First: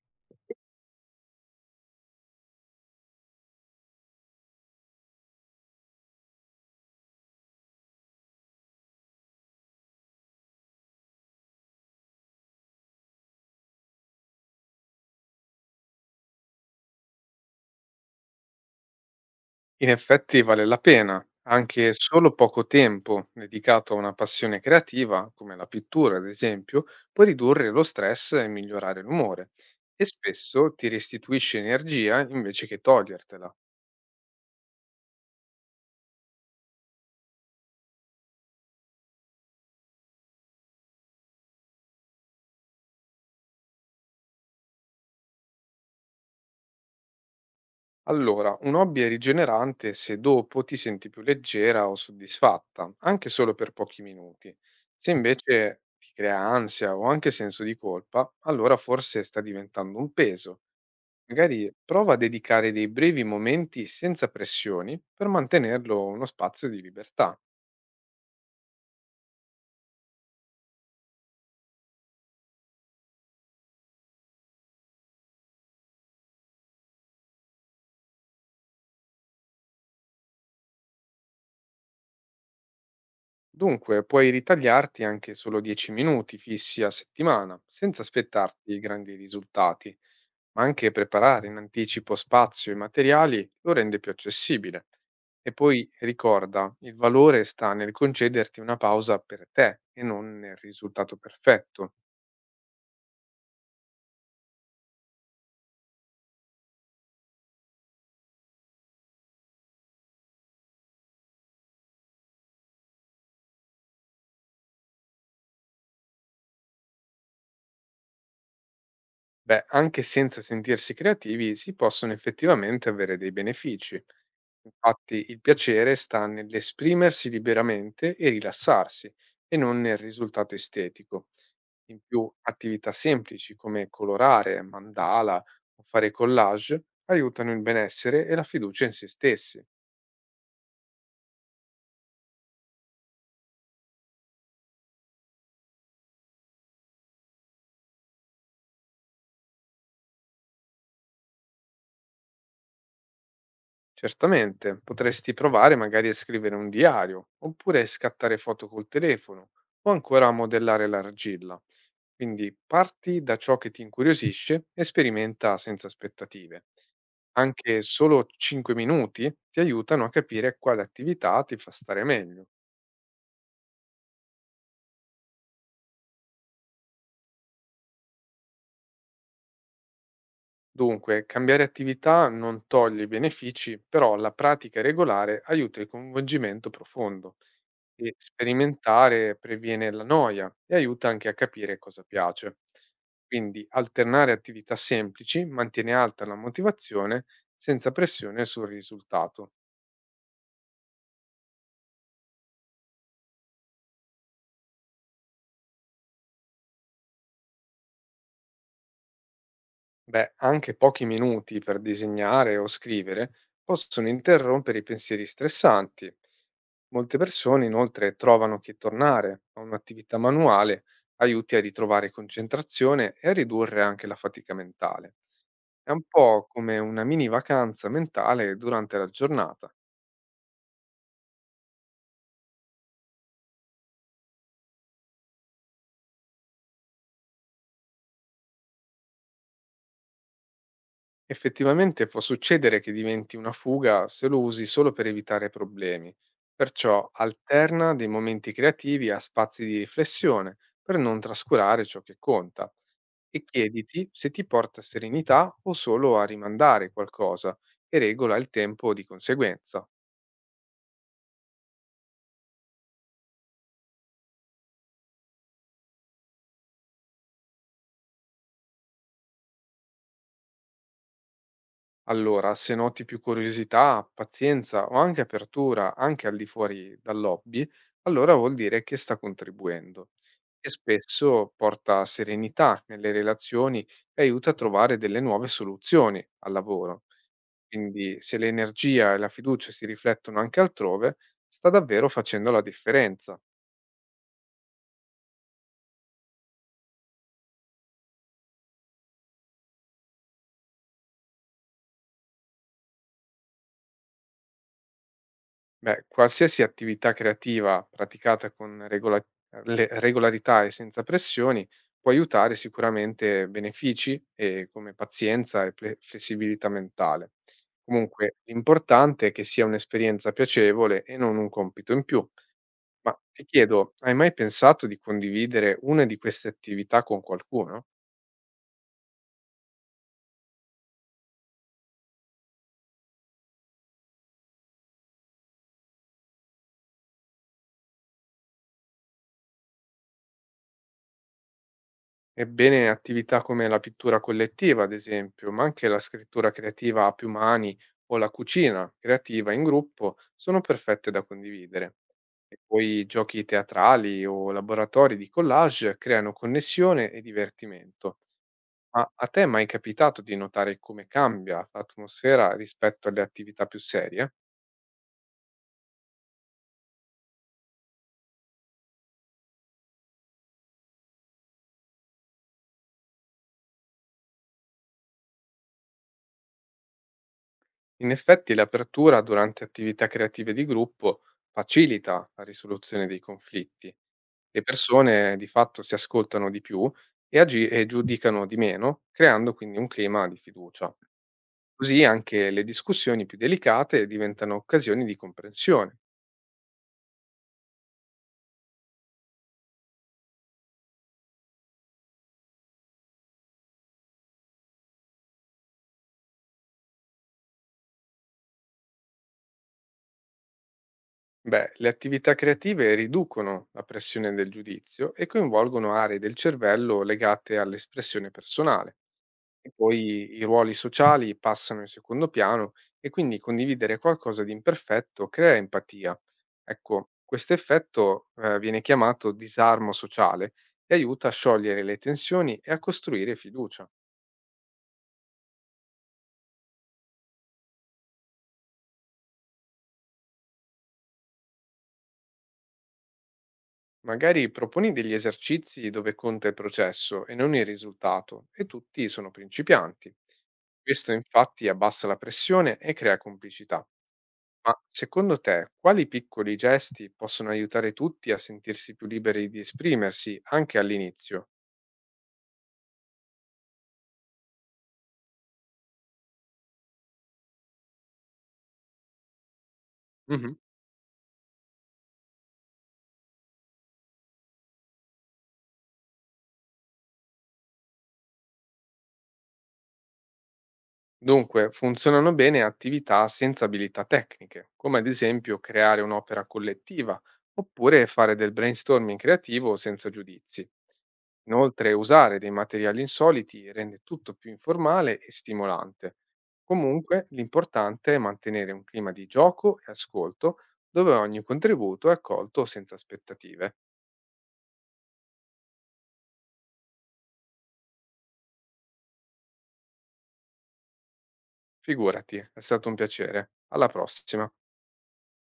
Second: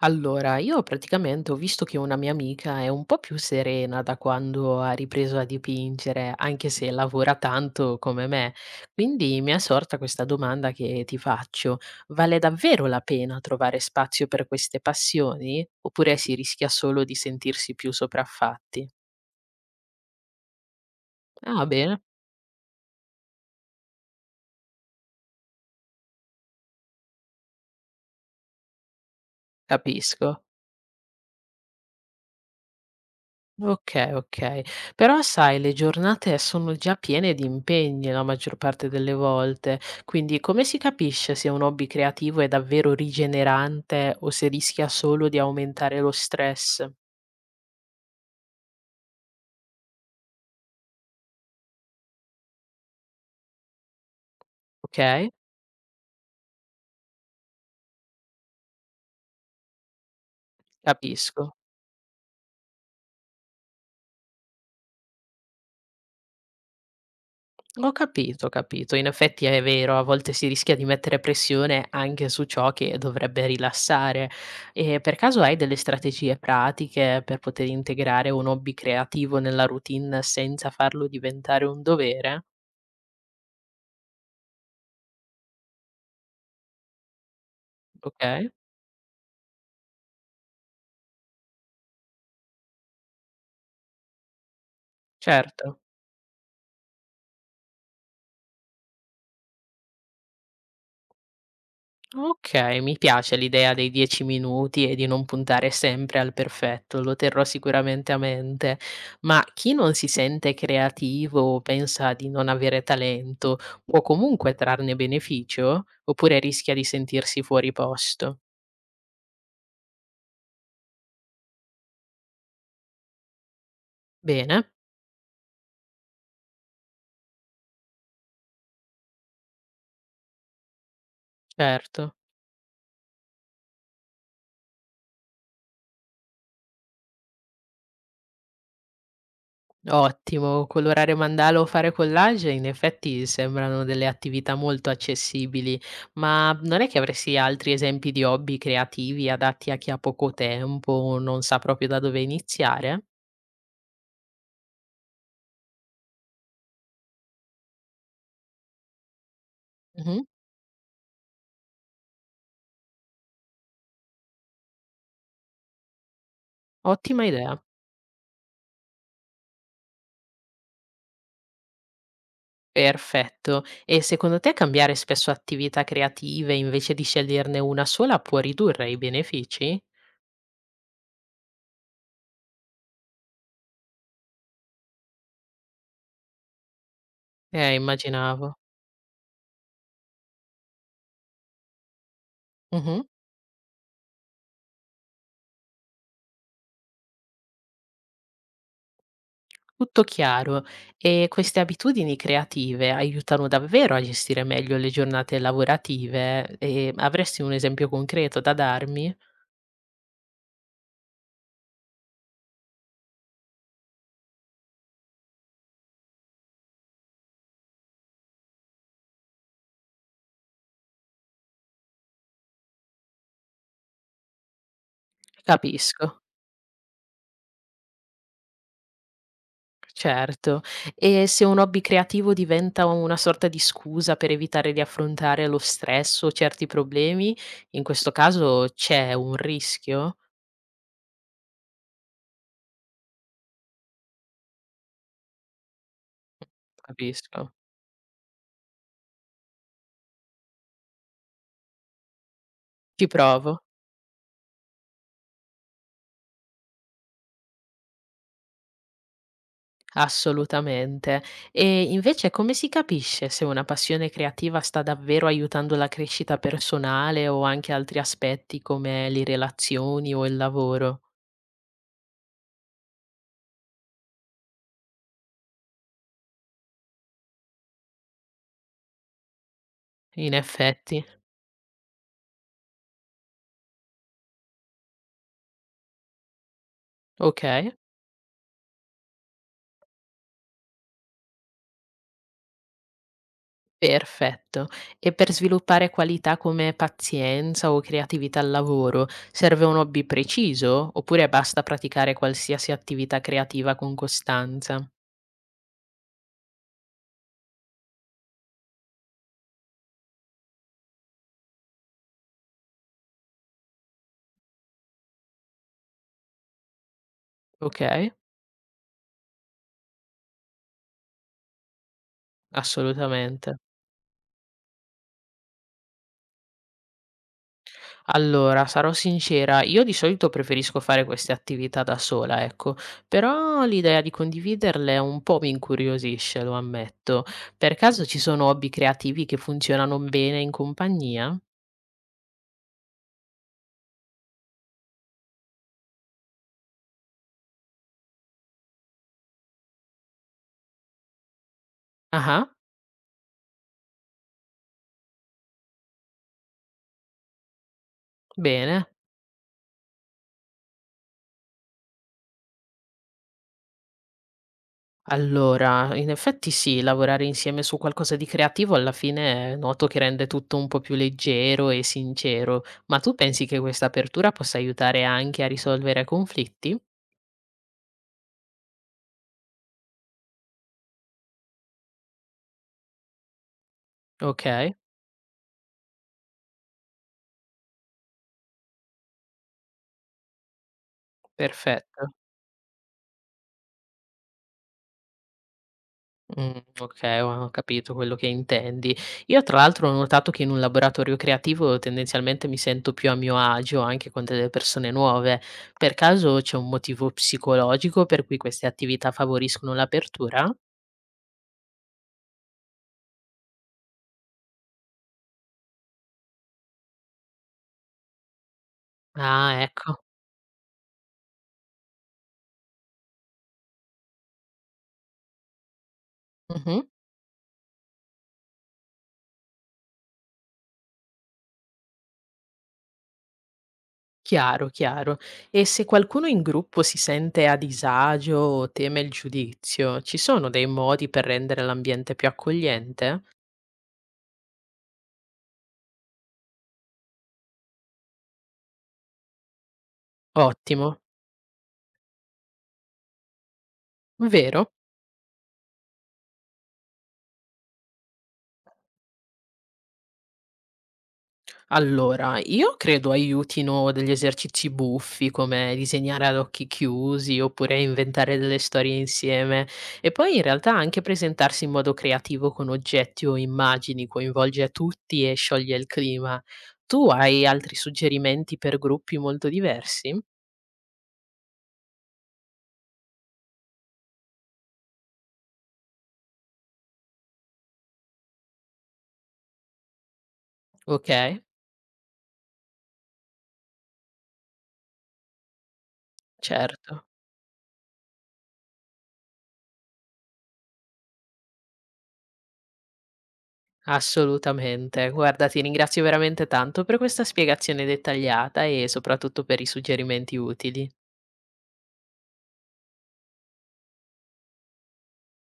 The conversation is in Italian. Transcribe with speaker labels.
Speaker 1: Allora, io praticamente ho visto che una mia amica è un po' più serena da quando ha ripreso a dipingere, anche se lavora tanto come me. Quindi mi è sorta questa domanda che ti faccio: vale davvero la pena trovare spazio per queste passioni? Oppure si rischia solo di sentirsi più sopraffatti?
Speaker 2: In effetti vale la pena,
Speaker 1: Ah,
Speaker 2: anche
Speaker 1: bene,
Speaker 2: solo poco tempo dedicato a una passione creativa, come la pittura ad esempio, può ridurre lo stress e migliorare l'umore e
Speaker 1: capisco.
Speaker 2: spesso ti restituisce energia invece che togliertela.
Speaker 1: Okay, okay. Però sai le giornate sono già piene di impegni la maggior parte delle volte, quindi come si capisce se un hobby creativo è davvero rigenerante o se rischia solo di aumentare lo stress?
Speaker 2: Allora, un hobby è rigenerante se dopo ti senti più leggera o soddisfatta, anche solo per pochi minuti. Se
Speaker 1: Okay,
Speaker 2: invece ti crea ansia o anche senso di colpa, allora forse sta diventando un peso.
Speaker 1: capisco.
Speaker 2: Magari prova a dedicare dei brevi momenti senza pressioni per mantenerlo uno spazio di libertà.
Speaker 1: Ho capito, ho capito. In effetti è vero, a volte si rischia di mettere pressione anche su ciò che dovrebbe rilassare. E per caso hai delle strategie pratiche per poter integrare un hobby creativo nella routine senza farlo diventare un dovere?
Speaker 2: Dunque, puoi ritagliarti anche solo 10 minuti fissi a settimana, senza
Speaker 1: Okay,
Speaker 2: aspettarti grandi risultati, ma anche preparare in anticipo spazio e materiali lo rende più accessibile. E
Speaker 1: certo.
Speaker 2: poi ricorda, il valore sta nel concederti una pausa per te e non nel risultato perfetto.
Speaker 1: Okay, mi piace l'idea dei 10 minuti e di non puntare sempre al perfetto, lo terrò sicuramente a mente. Ma chi non si sente creativo o pensa di non avere talento, può comunque trarne beneficio? Oppure rischia di sentirsi fuori posto?
Speaker 2: Beh, anche senza sentirsi creativi si possono effettivamente avere dei benefici.
Speaker 1: Bene,
Speaker 2: Infatti, il piacere sta nell'esprimersi liberamente e rilassarsi, e non nel risultato estetico. In
Speaker 1: certo.
Speaker 2: più, attività semplici come colorare, mandala o fare collage aiutano il benessere e la fiducia in se stessi.
Speaker 1: Ottimo, colorare mandala o fare collage in effetti sembrano delle attività molto accessibili, ma non è che avresti altri esempi di hobby creativi adatti a chi ha poco tempo o non sa proprio da dove iniziare?
Speaker 2: Certamente, potresti provare magari a scrivere un diario, oppure scattare foto col telefono, o
Speaker 1: Mh-mh.
Speaker 2: ancora a modellare l'argilla. Quindi parti da ciò che ti incuriosisce e sperimenta senza aspettative.
Speaker 1: Ottima idea.
Speaker 2: Anche solo 5 minuti ti aiutano a capire quale attività ti fa stare meglio.
Speaker 1: Perfetto. E secondo te cambiare spesso attività creative invece di sceglierne una sola può ridurre i benefici?
Speaker 2: Dunque, cambiare attività non toglie i benefici, però la pratica regolare aiuta il coinvolgimento profondo e
Speaker 1: Immaginavo.
Speaker 2: sperimentare previene la noia e aiuta anche a capire cosa piace.
Speaker 1: Mh-mh.
Speaker 2: Quindi alternare attività semplici mantiene alta la motivazione senza pressione sul risultato.
Speaker 1: Tutto chiaro. E queste abitudini creative aiutano davvero a gestire meglio le giornate lavorative? E avresti un esempio concreto da darmi?
Speaker 2: Beh, anche pochi minuti per disegnare o scrivere possono interrompere i pensieri stressanti. Molte persone inoltre trovano che tornare a un'attività manuale aiuti a ritrovare concentrazione e a ridurre anche la fatica mentale. È un
Speaker 1: Capisco,
Speaker 2: po' come una mini vacanza mentale durante la giornata.
Speaker 1: certo. E se un hobby creativo diventa una sorta di scusa per evitare di affrontare lo stress o certi problemi, in questo caso c'è un rischio?
Speaker 2: Effettivamente può succedere che diventi una fuga se lo usi solo per evitare problemi, perciò
Speaker 1: Capisco.
Speaker 2: alterna dei momenti creativi a spazi di riflessione per non trascurare ciò che conta
Speaker 1: Ci
Speaker 2: e
Speaker 1: provo.
Speaker 2: chiediti se ti porta serenità o solo a rimandare qualcosa e regola il tempo di conseguenza.
Speaker 1: Assolutamente. E invece come si capisce se una passione creativa sta davvero aiutando la crescita personale o anche altri aspetti come le relazioni o il lavoro?
Speaker 2: Allora, se noti più curiosità, pazienza o anche apertura anche al di fuori dal hobby, allora vuol dire che sta contribuendo
Speaker 1: In
Speaker 2: e
Speaker 1: effetti.
Speaker 2: spesso porta serenità nelle relazioni e aiuta a trovare delle nuove soluzioni al lavoro.
Speaker 1: Ok,
Speaker 2: Quindi se l'energia e la fiducia si riflettono anche altrove, sta davvero facendo la differenza.
Speaker 1: perfetto. E per sviluppare qualità come pazienza o creatività al lavoro, serve un hobby preciso oppure basta praticare qualsiasi attività creativa con costanza?
Speaker 2: Beh, qualsiasi attività creativa praticata con regolarità e senza pressioni può aiutare sicuramente benefici come pazienza e flessibilità mentale.
Speaker 1: Ok,
Speaker 2: Comunque, l'importante è che sia un'esperienza piacevole e non un compito in più. Ma ti
Speaker 1: assolutamente.
Speaker 2: chiedo, hai mai pensato di condividere una di queste attività con qualcuno?
Speaker 1: Allora, sarò sincera, io di solito preferisco fare queste attività da sola, ecco, però l'idea di condividerle un po' mi incuriosisce, lo ammetto. Per caso ci sono hobby creativi che funzionano bene in compagnia?
Speaker 2: Ebbene, attività come la pittura collettiva, ad esempio, ma anche la scrittura creativa a più mani o la cucina creativa in gruppo sono perfette da condividere.
Speaker 1: Ah,
Speaker 2: E poi giochi teatrali o laboratori di collage creano connessione e divertimento.
Speaker 1: bene.
Speaker 2: Ma a te è mai capitato di notare come cambia l'atmosfera rispetto alle attività più serie?
Speaker 1: Allora, in effetti sì, lavorare insieme su qualcosa di creativo alla fine noto che rende tutto un po' più leggero e sincero, ma tu pensi che questa apertura possa aiutare anche a risolvere conflitti?
Speaker 2: In effetti l'apertura durante attività creative di gruppo facilita la risoluzione dei conflitti.
Speaker 1: Ok,
Speaker 2: Le persone di fatto si ascoltano di più e, e giudicano di meno, creando quindi un clima di fiducia. Così
Speaker 1: perfetto.
Speaker 2: anche le discussioni più delicate diventano occasioni di comprensione.
Speaker 1: Okay, ho capito quello che intendi. Io tra l'altro ho notato che in un laboratorio creativo tendenzialmente mi sento più a mio agio anche con delle persone nuove. Per caso c'è un motivo psicologico per cui queste attività favoriscono l'apertura?
Speaker 2: Beh, le attività creative riducono la pressione del giudizio e coinvolgono aree del cervello legate all'espressione personale.
Speaker 1: Ah,
Speaker 2: E
Speaker 1: ecco.
Speaker 2: poi i ruoli sociali passano in secondo piano e quindi condividere qualcosa di imperfetto crea empatia.
Speaker 1: Mh-mh.
Speaker 2: Ecco, questo effetto viene chiamato disarmo sociale e aiuta a sciogliere le tensioni e a costruire fiducia.
Speaker 1: Chiaro, chiaro. E se qualcuno in gruppo si sente a disagio o teme il giudizio, ci sono dei modi per rendere l'ambiente più accogliente?
Speaker 2: Magari proponi degli esercizi dove conta il processo e non il risultato e tutti sono principianti.
Speaker 1: Ottimo,
Speaker 2: Questo infatti abbassa la pressione e crea complicità.
Speaker 1: vero?
Speaker 2: Ma secondo te quali piccoli gesti possono aiutare tutti a sentirsi più liberi di esprimersi anche all'inizio?
Speaker 1: Allora, io credo aiutino degli esercizi buffi come disegnare ad occhi chiusi oppure inventare delle storie insieme e poi in realtà anche presentarsi in modo creativo con oggetti o immagini coinvolge tutti e scioglie il clima. Tu hai altri suggerimenti per gruppi molto diversi?
Speaker 2: Dunque, funzionano bene attività senza abilità tecniche, come ad esempio creare un'opera collettiva oppure fare del brainstorming creativo senza giudizi.
Speaker 1: Ok,
Speaker 2: Inoltre, usare dei materiali insoliti rende tutto più informale e stimolante.
Speaker 1: certo.
Speaker 2: Comunque, l'importante è mantenere un clima di gioco e ascolto dove ogni contributo è accolto senza aspettative.
Speaker 1: Assolutamente. Guarda, ti ringrazio veramente tanto per questa spiegazione dettagliata e soprattutto per i suggerimenti utili.
Speaker 2: Figurati, è stato un piacere. Alla prossima.